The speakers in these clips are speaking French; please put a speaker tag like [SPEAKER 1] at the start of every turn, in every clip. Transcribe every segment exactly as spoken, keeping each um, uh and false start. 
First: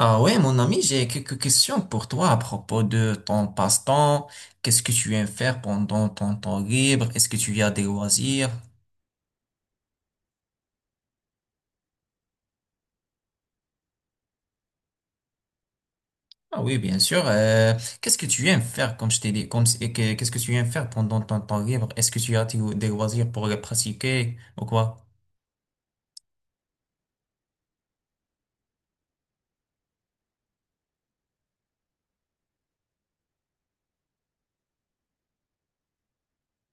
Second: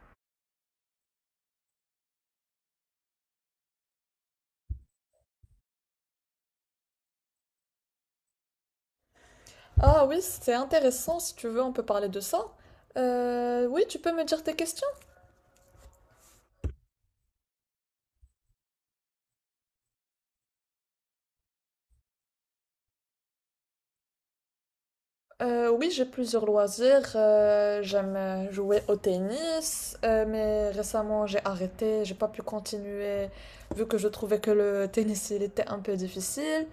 [SPEAKER 1] Ah ouais, mon ami, j'ai quelques questions pour toi à propos de ton passe-temps. Qu'est-ce que tu aimes faire pendant ton temps libre? Est-ce que tu as des loisirs?
[SPEAKER 2] Ah oui, c'est intéressant, si tu veux, on peut parler de ça. Euh, oui, tu peux me dire tes questions?
[SPEAKER 1] Ah oui, bien sûr. Euh, qu'est-ce que tu aimes faire, comme je t'ai dit, comme, et que- qu'est-ce que tu aimes faire pendant ton temps libre? Est-ce que tu as des des loisirs pour les pratiquer ou quoi?
[SPEAKER 2] Euh, oui, j'ai plusieurs loisirs. Euh, j'aime euh, jouer au tennis, euh, mais récemment j'ai arrêté, j'ai pas pu continuer vu que je trouvais que le tennis il était un peu difficile.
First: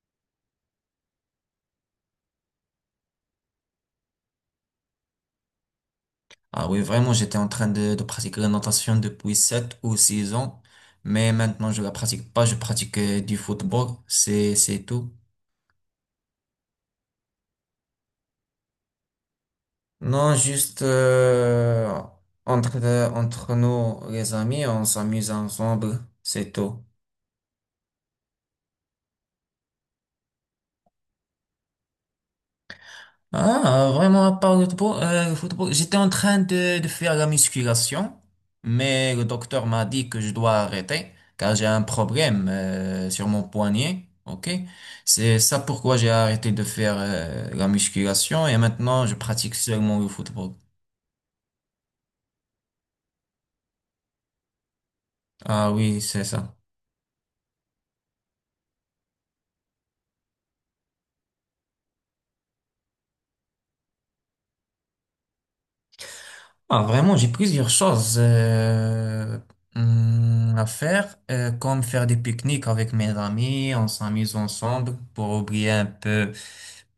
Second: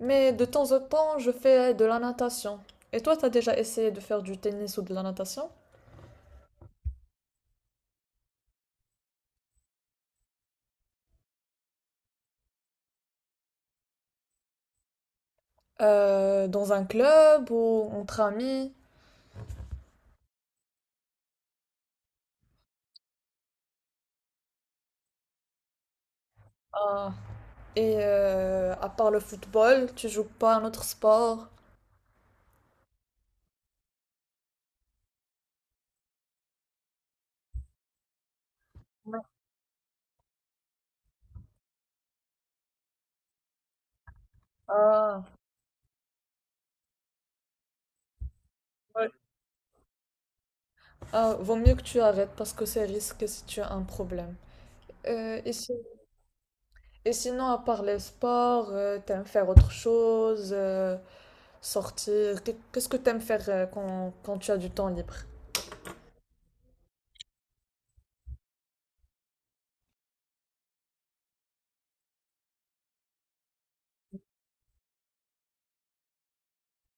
[SPEAKER 2] Mais de temps en temps, je fais de la natation. Et toi, t'as déjà essayé de faire du tennis ou de la natation?
[SPEAKER 1] Ah oui, vraiment, j'étais en train de, de pratiquer la natation depuis sept ou six ans, mais maintenant je la pratique pas, je pratique euh, du football, c'est, c'est tout.
[SPEAKER 2] Euh, dans un club ou entre amis?
[SPEAKER 1] Non, juste euh, entre, euh, entre nous, les amis, on s'amuse ensemble, c'est tout.
[SPEAKER 2] Et euh, à part le football, tu joues pas un autre sport?
[SPEAKER 1] Ah, vraiment, à part le football, euh, le football, j'étais en train de, de faire la musculation, mais
[SPEAKER 2] Non.
[SPEAKER 1] le docteur m'a dit que je dois arrêter car j'ai un problème euh, sur mon poignet. Ok,
[SPEAKER 2] Ah,
[SPEAKER 1] c'est ça pourquoi j'ai arrêté de faire euh, la musculation et maintenant
[SPEAKER 2] ouais.
[SPEAKER 1] je pratique seulement le football.
[SPEAKER 2] Ah, vaut mieux que tu arrêtes parce que c'est risqué si tu as un problème. Euh, et,
[SPEAKER 1] Ah
[SPEAKER 2] si-
[SPEAKER 1] oui, c'est ça.
[SPEAKER 2] Et sinon, à part les sports, euh, t'aimes faire autre chose, euh, sortir. Qu'est- Qu'est-ce que t'aimes faire euh, quand, quand tu as du temps libre?
[SPEAKER 1] Ah, vraiment, j'ai plusieurs choses euh, hum, à faire, euh, comme faire des pique-niques avec mes amis, on s'amuse ensemble pour oublier un peu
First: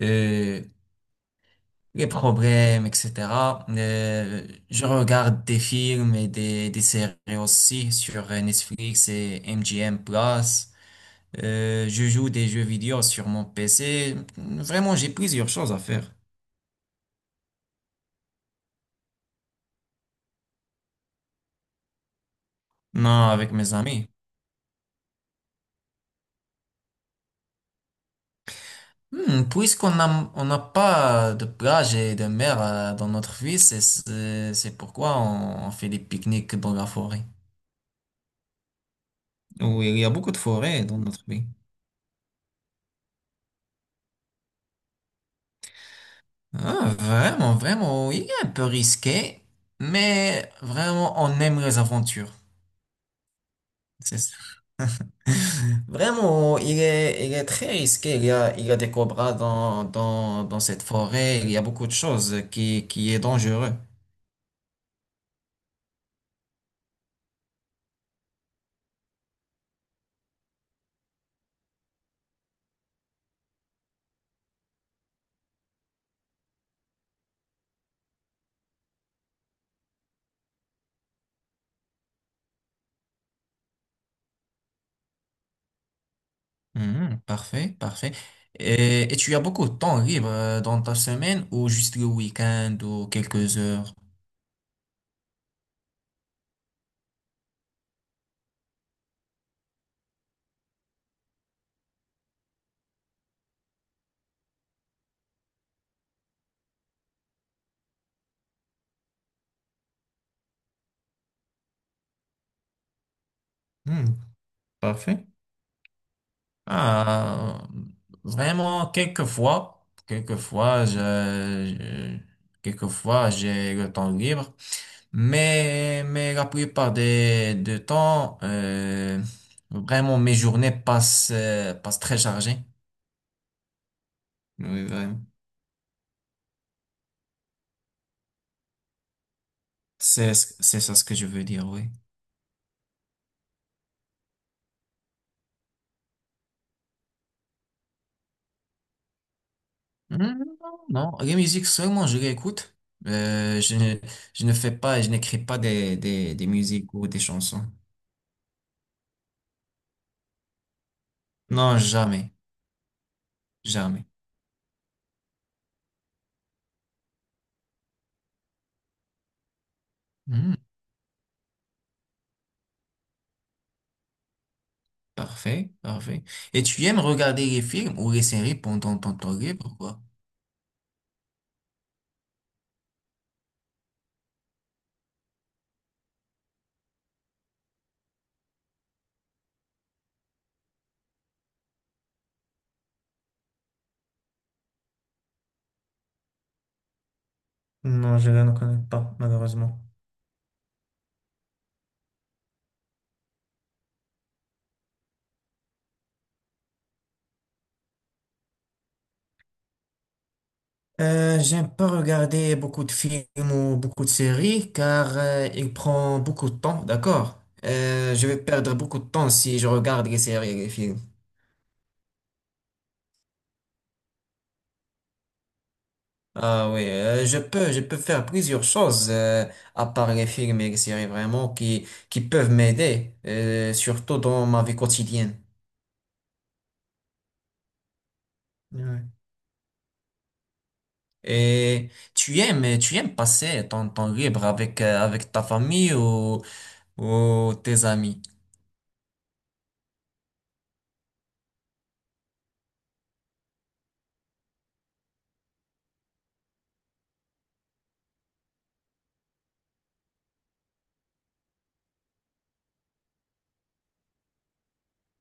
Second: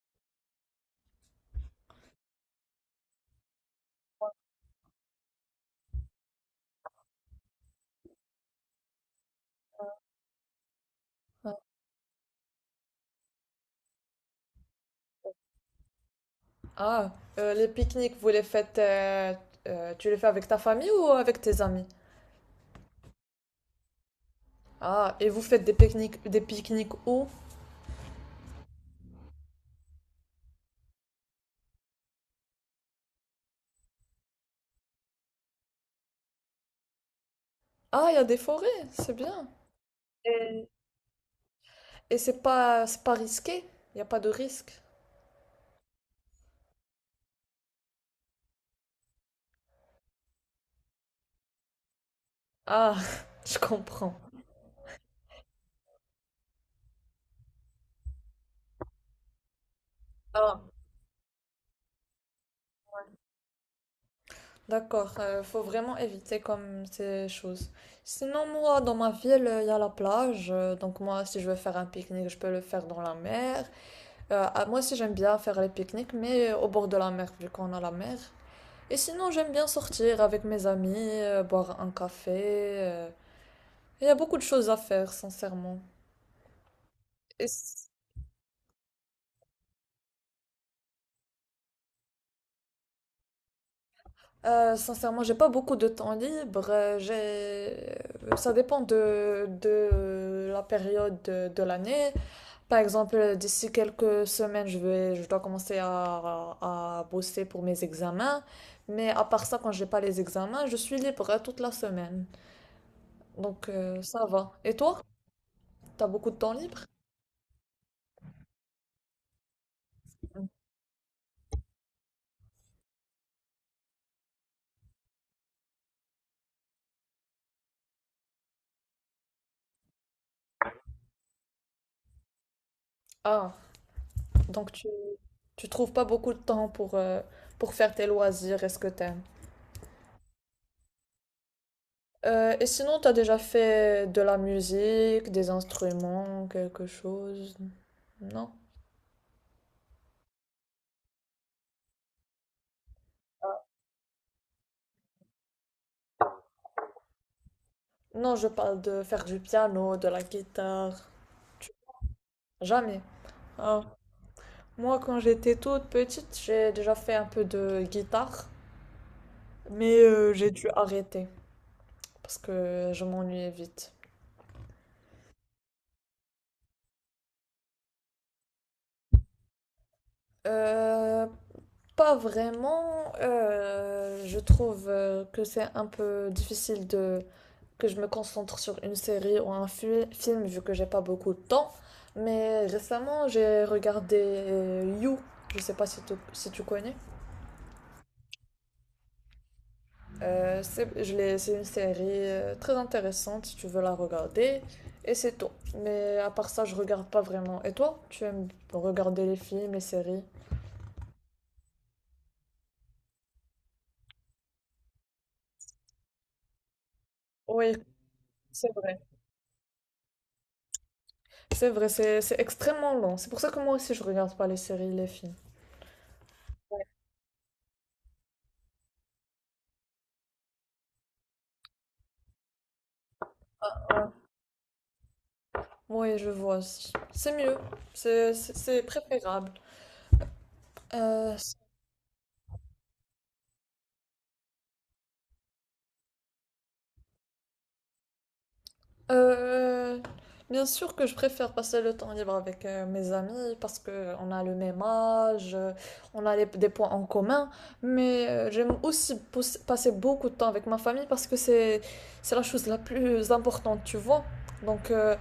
[SPEAKER 1] euh, les problèmes, et cetera. Euh, je regarde des films et des, des séries aussi sur euh, Netflix et M G M Plus.
[SPEAKER 2] Ouais.
[SPEAKER 1] Euh, je joue des jeux vidéo sur mon P C. Vraiment, j'ai plusieurs choses à faire.
[SPEAKER 2] Ah, euh, les pique-niques, vous les faites, euh, euh, tu les fais avec ta famille ou avec tes amis?
[SPEAKER 1] Non, avec mes amis.
[SPEAKER 2] Ah, et vous faites des pique-niques, des pique-niques où?
[SPEAKER 1] Hmm, puisqu'on a on n'a pas de plage et de mer euh, dans notre ville, c'est c'est c'est pourquoi on, on fait des pique-niques dans la forêt.
[SPEAKER 2] Ah, il y a des forêts, c'est bien.
[SPEAKER 1] Oui, il y a beaucoup de forêts dans notre pays.
[SPEAKER 2] Et c'est pas, c'est pas risqué? Il n'y a pas de risque?
[SPEAKER 1] Ah, vraiment, vraiment, oui, un peu risqué, mais vraiment, on aime les aventures.
[SPEAKER 2] Ah, je
[SPEAKER 1] C'est
[SPEAKER 2] comprends.
[SPEAKER 1] ça. Vraiment, il est, il est très risqué. Il y a, il y a des cobras dans, dans,
[SPEAKER 2] Ah,
[SPEAKER 1] dans cette forêt. Il y a beaucoup de choses qui, qui est dangereux.
[SPEAKER 2] d'accord. Euh, faut vraiment éviter comme ces choses. Sinon, moi, dans ma ville, il y a la plage. Euh, donc, moi, si je veux faire un pique-nique, je peux le faire dans la mer. Euh, ah, moi aussi, j'aime bien faire les pique-niques, mais au bord de la mer, vu qu'on a la mer. Et sinon, j'aime bien sortir avec mes amis, euh, boire un café. euh. Il y a beaucoup de choses à faire, sincèrement.
[SPEAKER 1] Mhm,
[SPEAKER 2] Et
[SPEAKER 1] parfait, parfait. Et, et tu as beaucoup de temps libre euh, dans ta semaine ou juste le week-end ou quelques heures?
[SPEAKER 2] Euh, sincèrement, j'ai pas beaucoup de temps libre. euh, J'ai... Ça dépend de, de la période de, de l'année. Par exemple, d'ici quelques semaines, je vais, je dois commencer à, à bosser pour mes examens. Mais à part ça, quand j'ai pas les examens, je suis libre euh, toute la semaine. Donc, euh,
[SPEAKER 1] Hmm,
[SPEAKER 2] ça va. Et toi,
[SPEAKER 1] parfait.
[SPEAKER 2] t'as beaucoup de temps libre?
[SPEAKER 1] Ah, vraiment, quelquefois, quelquefois, je, je- quelquefois, j'ai le temps libre, mais, mais la plupart des, de temps, euh, vraiment, mes journées passent, euh, passent très chargées.
[SPEAKER 2] Ah, donc
[SPEAKER 1] Oui,
[SPEAKER 2] tu,
[SPEAKER 1] vraiment.
[SPEAKER 2] Tu trouves pas beaucoup de temps pour, euh, pour faire tes loisirs et ce que t'aimes.
[SPEAKER 1] C'est, c'est ça ce que je veux dire, oui.
[SPEAKER 2] Euh, et sinon, t'as déjà fait de la musique, des instruments, quelque chose? Non.
[SPEAKER 1] Hmm, non, non, les musiques seulement je réécoute. Euh, je ne, je ne fais pas, je n'écris pas des, des, des musiques ou des chansons.
[SPEAKER 2] Non, je parle de faire du piano, de la guitare. Tu-
[SPEAKER 1] Non, jamais,
[SPEAKER 2] Jamais. Ah.
[SPEAKER 1] jamais.
[SPEAKER 2] Moi, quand j'étais toute petite, j'ai déjà fait un peu de guitare, mais euh, j'ai
[SPEAKER 1] Hmm,
[SPEAKER 2] dû arrêter parce que je m'ennuyais vite.
[SPEAKER 1] parfait, parfait. Et tu aimes regarder les films ou les séries pendant ton temps libre, pourquoi?
[SPEAKER 2] Euh, Pas vraiment. Euh, je trouve euh, que c'est un peu difficile de que je me concentre sur une série ou un fi- film vu que j'ai pas beaucoup de temps. Mais récemment, j'ai regardé euh, You. Je sais pas si tu, si tu connais.
[SPEAKER 1] Non, je ne connais pas, malheureusement.
[SPEAKER 2] Euh, c'est, je l'ai- c'est une série euh, très intéressante si tu veux la regarder. Et c'est tout. Mais à part ça, je regarde pas vraiment. Et toi, tu aimes regarder les films, les séries?
[SPEAKER 1] Euh, j'aime pas regarder beaucoup de films ou beaucoup de séries car euh, il prend beaucoup de temps, d'accord?
[SPEAKER 2] Oui,
[SPEAKER 1] Euh, je vais
[SPEAKER 2] c'est
[SPEAKER 1] perdre beaucoup
[SPEAKER 2] vrai.
[SPEAKER 1] de temps si je regarde les séries et les films.
[SPEAKER 2] C'est vrai, c'est c'est extrêmement long. C'est pour ça que moi aussi, je regarde pas les séries, les films.
[SPEAKER 1] Ah oui, euh, je peux, je peux faire plusieurs choses euh, à part les films et les séries vraiment qui, qui peuvent m'aider, euh, surtout dans ma vie quotidienne.
[SPEAKER 2] Oui, je vois. C'est mieux. C'est c'est- c'est
[SPEAKER 1] Ouais.
[SPEAKER 2] préférable. Euh,
[SPEAKER 1] Et tu aimes, tu aimes passer ton temps libre avec, euh, avec ta famille ou, ou tes amis?
[SPEAKER 2] euh, Bien sûr que je préfère passer le temps libre avec euh, mes amis parce que on a le même âge, euh, on a les- des points en commun, mais euh, j'aime aussi pos- passer beaucoup de temps avec ma famille parce que c'est c'est la chose la plus importante, tu vois. Donc euh,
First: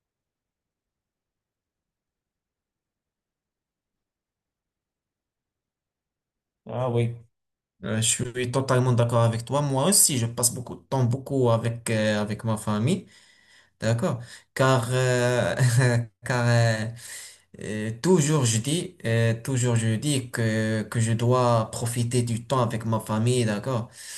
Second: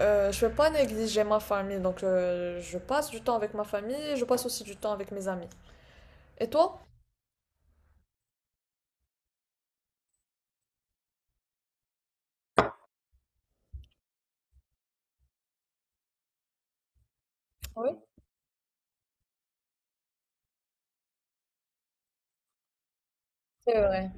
[SPEAKER 2] euh, je vais pas négliger ma famille, donc euh, je passe du temps avec ma famille, je passe aussi du temps avec mes amis. Et toi?
[SPEAKER 1] Ah oui. Euh, je suis totalement d'accord avec toi. Moi aussi, je passe beaucoup de temps, beaucoup avec, euh, avec ma famille. D'accord? Car, euh, car euh,
[SPEAKER 2] Oui,
[SPEAKER 1] euh, toujours je dis, euh, toujours je dis que, que je dois profiter du temps avec ma famille,
[SPEAKER 2] c'est
[SPEAKER 1] d'accord?
[SPEAKER 2] vrai.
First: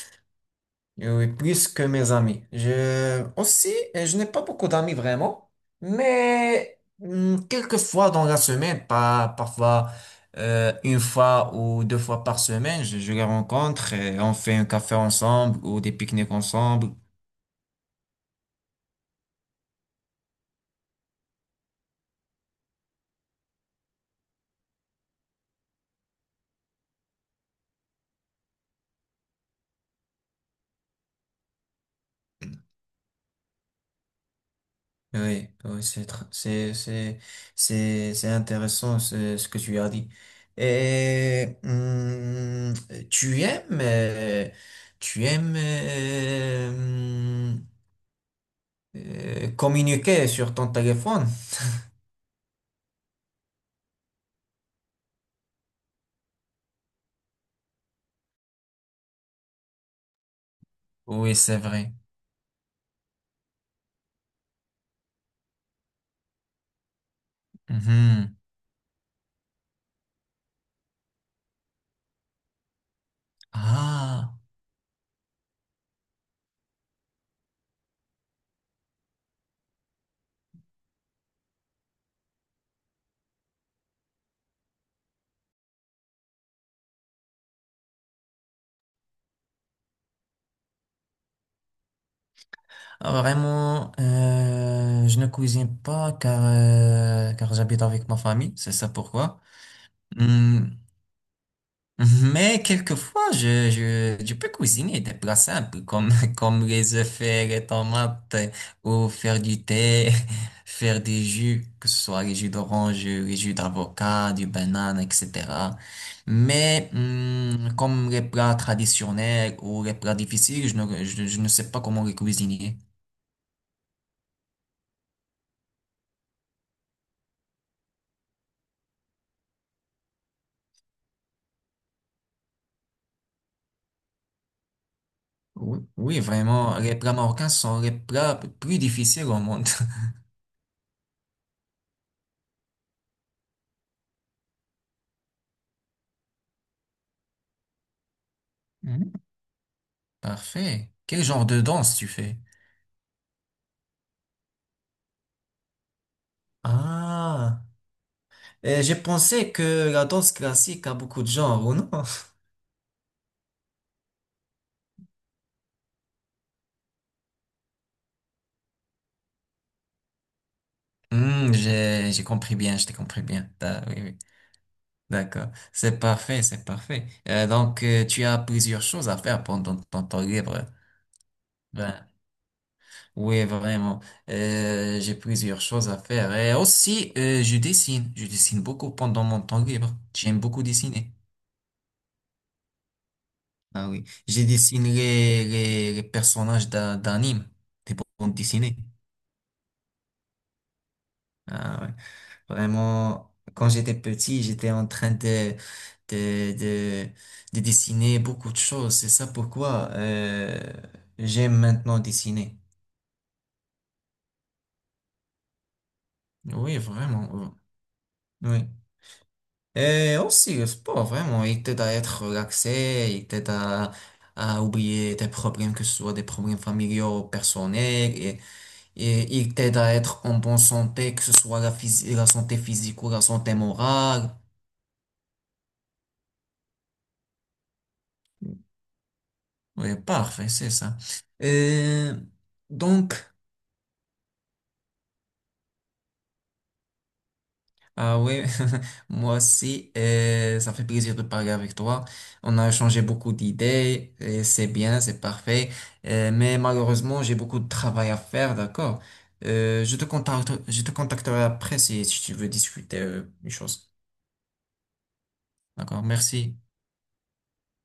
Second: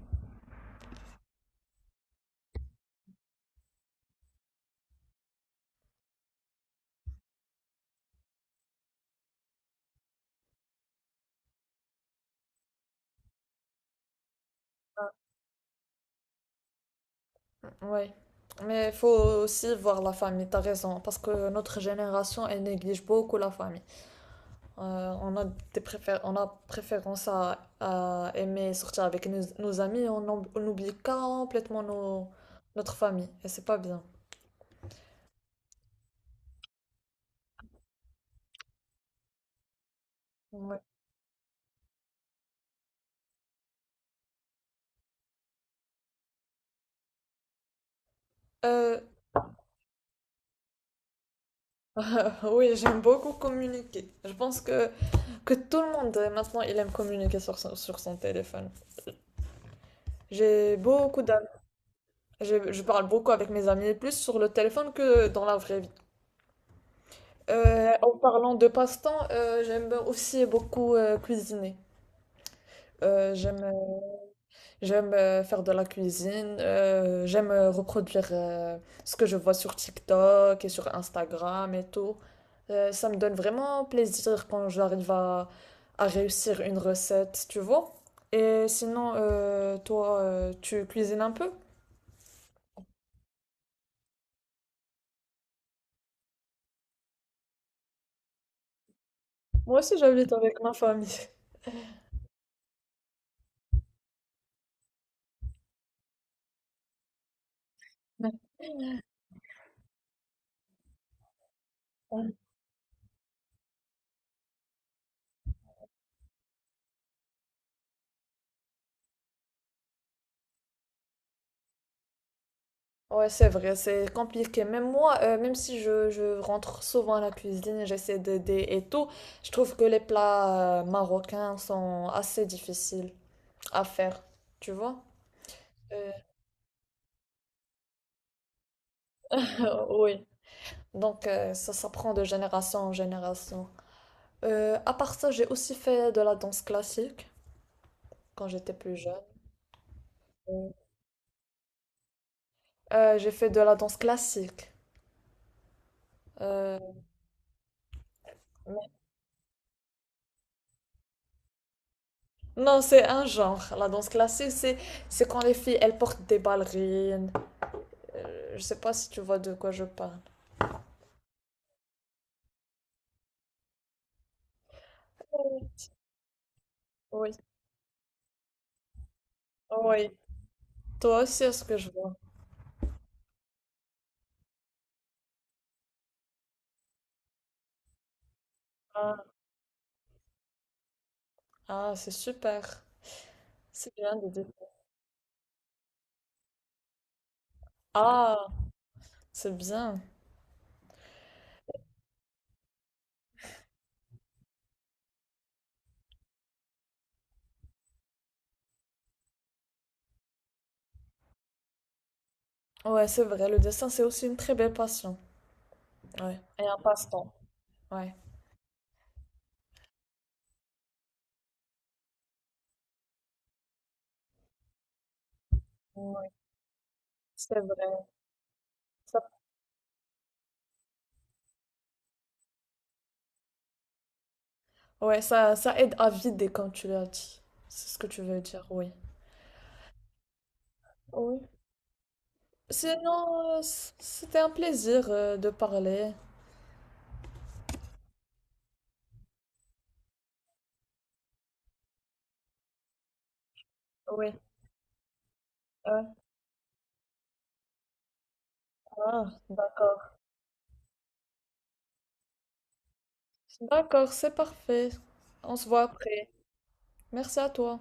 [SPEAKER 1] Euh, oui, plus que mes amis. Je, aussi, euh, je n'ai pas beaucoup d'amis vraiment, mais hum, quelques fois dans la semaine, pas, parfois euh, une fois ou deux fois par semaine, je, je les rencontre et on fait un café ensemble ou des pique-niques ensemble.
[SPEAKER 2] Oui, mais il faut aussi voir la famille, t'as raison, parce que notre génération, elle néglige beaucoup la famille. Euh, on a des préfé- on a préférence à, à aimer sortir avec nos, nos amis, on, oub- on oublie complètement nos- notre famille, et c'est pas bien.
[SPEAKER 1] Oui, oui, c'est tr- c'est c'est c'est c'est intéressant ce ce que tu as dit.
[SPEAKER 2] Ouais.
[SPEAKER 1] Et hum, tu aimes euh, tu aimes euh, hum,
[SPEAKER 2] Euh,
[SPEAKER 1] euh, communiquer sur ton téléphone?
[SPEAKER 2] oui, j'aime beaucoup communiquer. Je pense que, que tout le monde euh, maintenant, il aime communiquer sur son, sur son téléphone. J'ai beaucoup
[SPEAKER 1] Oui,
[SPEAKER 2] d'amis,
[SPEAKER 1] c'est vrai.
[SPEAKER 2] j'ai- je parle beaucoup avec mes amis, plus sur le téléphone que dans la vraie vie. Euh, en
[SPEAKER 1] Mhm.
[SPEAKER 2] parlant de passe-temps, euh, j'aime aussi beaucoup euh, cuisiner. Euh, j'aime euh,
[SPEAKER 1] Ah,
[SPEAKER 2] J'aime euh, faire de la cuisine, euh, j'aime euh, reproduire euh, ce que je vois sur TikTok et sur Instagram et tout. Euh, ça me donne vraiment plaisir quand j'arrive à, à réussir une recette, tu vois. Et sinon, euh, toi, euh, tu cuisines un peu?
[SPEAKER 1] ah, vraiment, euh, je ne cuisine pas car euh, car j'habite avec ma famille, c'est ça pourquoi.
[SPEAKER 2] Moi aussi, j'habite avec
[SPEAKER 1] Hum,
[SPEAKER 2] ma famille.
[SPEAKER 1] Mais quelquefois, je, je, je peux cuisiner des plats simples comme, comme les œufs faire les tomates ou faire du thé, faire des jus, que ce soit les jus d'orange, les jus d'avocat, du banane, et cetera. Mais hum, comme les plats traditionnels ou les plats difficiles, je ne, je, je ne sais pas comment les cuisiner.
[SPEAKER 2] Ouais, c'est vrai, c'est compliqué. Même moi, euh, même si je, je rentre souvent à la cuisine, j'essaie d'aider et tout, je trouve que les plats euh, marocains sont assez difficiles à faire, tu vois?
[SPEAKER 1] Oui,
[SPEAKER 2] Euh,
[SPEAKER 1] oui, vraiment, les plats marocains sont les plats plus difficiles au monde.
[SPEAKER 2] oui. Donc, euh, ça s'apprend de génération en génération. Euh, à part ça, j'ai aussi fait de la danse classique quand j'étais plus
[SPEAKER 1] Mhm.
[SPEAKER 2] jeune.
[SPEAKER 1] Parfait. Quel genre de danse tu fais?
[SPEAKER 2] Euh, j'ai fait de la danse classique. Euh,
[SPEAKER 1] Ah. Et j'ai pensé que la danse classique a beaucoup de genres, ou non?
[SPEAKER 2] non, c'est un genre. La danse classique, c'est c'est quand les filles, elles portent des ballerines. Euh, je sais pas si tu vois de quoi je parle.
[SPEAKER 1] Hmm, j'ai, j'ai compris bien, je t'ai compris bien. Ah, oui, oui. D'accord. C'est parfait, c'est parfait.
[SPEAKER 2] Oui.
[SPEAKER 1] Euh, donc, euh, tu as plusieurs choses à faire pendant ton
[SPEAKER 2] Oui.
[SPEAKER 1] temps libre.
[SPEAKER 2] Toi aussi, est-ce que je
[SPEAKER 1] Ben,
[SPEAKER 2] vois?
[SPEAKER 1] oui, vraiment. Euh, j'ai plusieurs choses à faire. Et aussi, euh, je dessine. Je dessine beaucoup pendant
[SPEAKER 2] Ah,
[SPEAKER 1] mon temps libre. J'aime beaucoup dessiner.
[SPEAKER 2] ah, c'est super.
[SPEAKER 1] Ah
[SPEAKER 2] C'est
[SPEAKER 1] oui.
[SPEAKER 2] bien le
[SPEAKER 1] J'ai
[SPEAKER 2] dessin.
[SPEAKER 1] dessiné les, les, les personnages d'un- d'anime, des bandes
[SPEAKER 2] Ah,
[SPEAKER 1] dessinées.
[SPEAKER 2] c'est bien.
[SPEAKER 1] Ah ouais. Vraiment, quand j'étais petit, j'étais en train de, de, de, de dessiner beaucoup de choses. C'est ça pourquoi euh, j'aime maintenant dessiner.
[SPEAKER 2] Ouais, c'est vrai. Le dessin, c'est aussi une très belle passion. Ouais. Et
[SPEAKER 1] Oui,
[SPEAKER 2] un
[SPEAKER 1] vraiment.
[SPEAKER 2] passe-temps. Ouais.
[SPEAKER 1] Oui. Et aussi, le sport, vraiment, il t'aide à être relaxé, il t'aide à, à oublier tes problèmes, que ce soit des
[SPEAKER 2] Ouais,
[SPEAKER 1] problèmes familiaux,
[SPEAKER 2] c'est vrai.
[SPEAKER 1] personnels, et, et
[SPEAKER 2] Ça-
[SPEAKER 1] il t'aide à être en bonne santé, que ce soit la, phys- la santé physique ou la santé morale.
[SPEAKER 2] Ouais, ça, ça aide à vider, comme tu l'as dit. C'est ce que tu veux dire, oui.
[SPEAKER 1] Oui, parfait, c'est ça.
[SPEAKER 2] Oui.
[SPEAKER 1] Euh, donc,
[SPEAKER 2] Sinon, euh, c- c'était un plaisir euh, de parler.
[SPEAKER 1] ah oui, moi aussi, euh, ça fait plaisir de parler avec toi. On a échangé beaucoup d'idées,
[SPEAKER 2] Oui.
[SPEAKER 1] et c'est bien, c'est parfait.
[SPEAKER 2] Ouais.
[SPEAKER 1] Euh, mais malheureusement, j'ai beaucoup de travail à faire, d'accord?
[SPEAKER 2] Ah,
[SPEAKER 1] Euh, je te
[SPEAKER 2] d'accord.
[SPEAKER 1] contacte, je te contacterai après si, si tu veux discuter euh, des choses.
[SPEAKER 2] D'accord, c'est parfait. On se voit
[SPEAKER 1] D'accord,
[SPEAKER 2] après.
[SPEAKER 1] merci.
[SPEAKER 2] Merci à toi.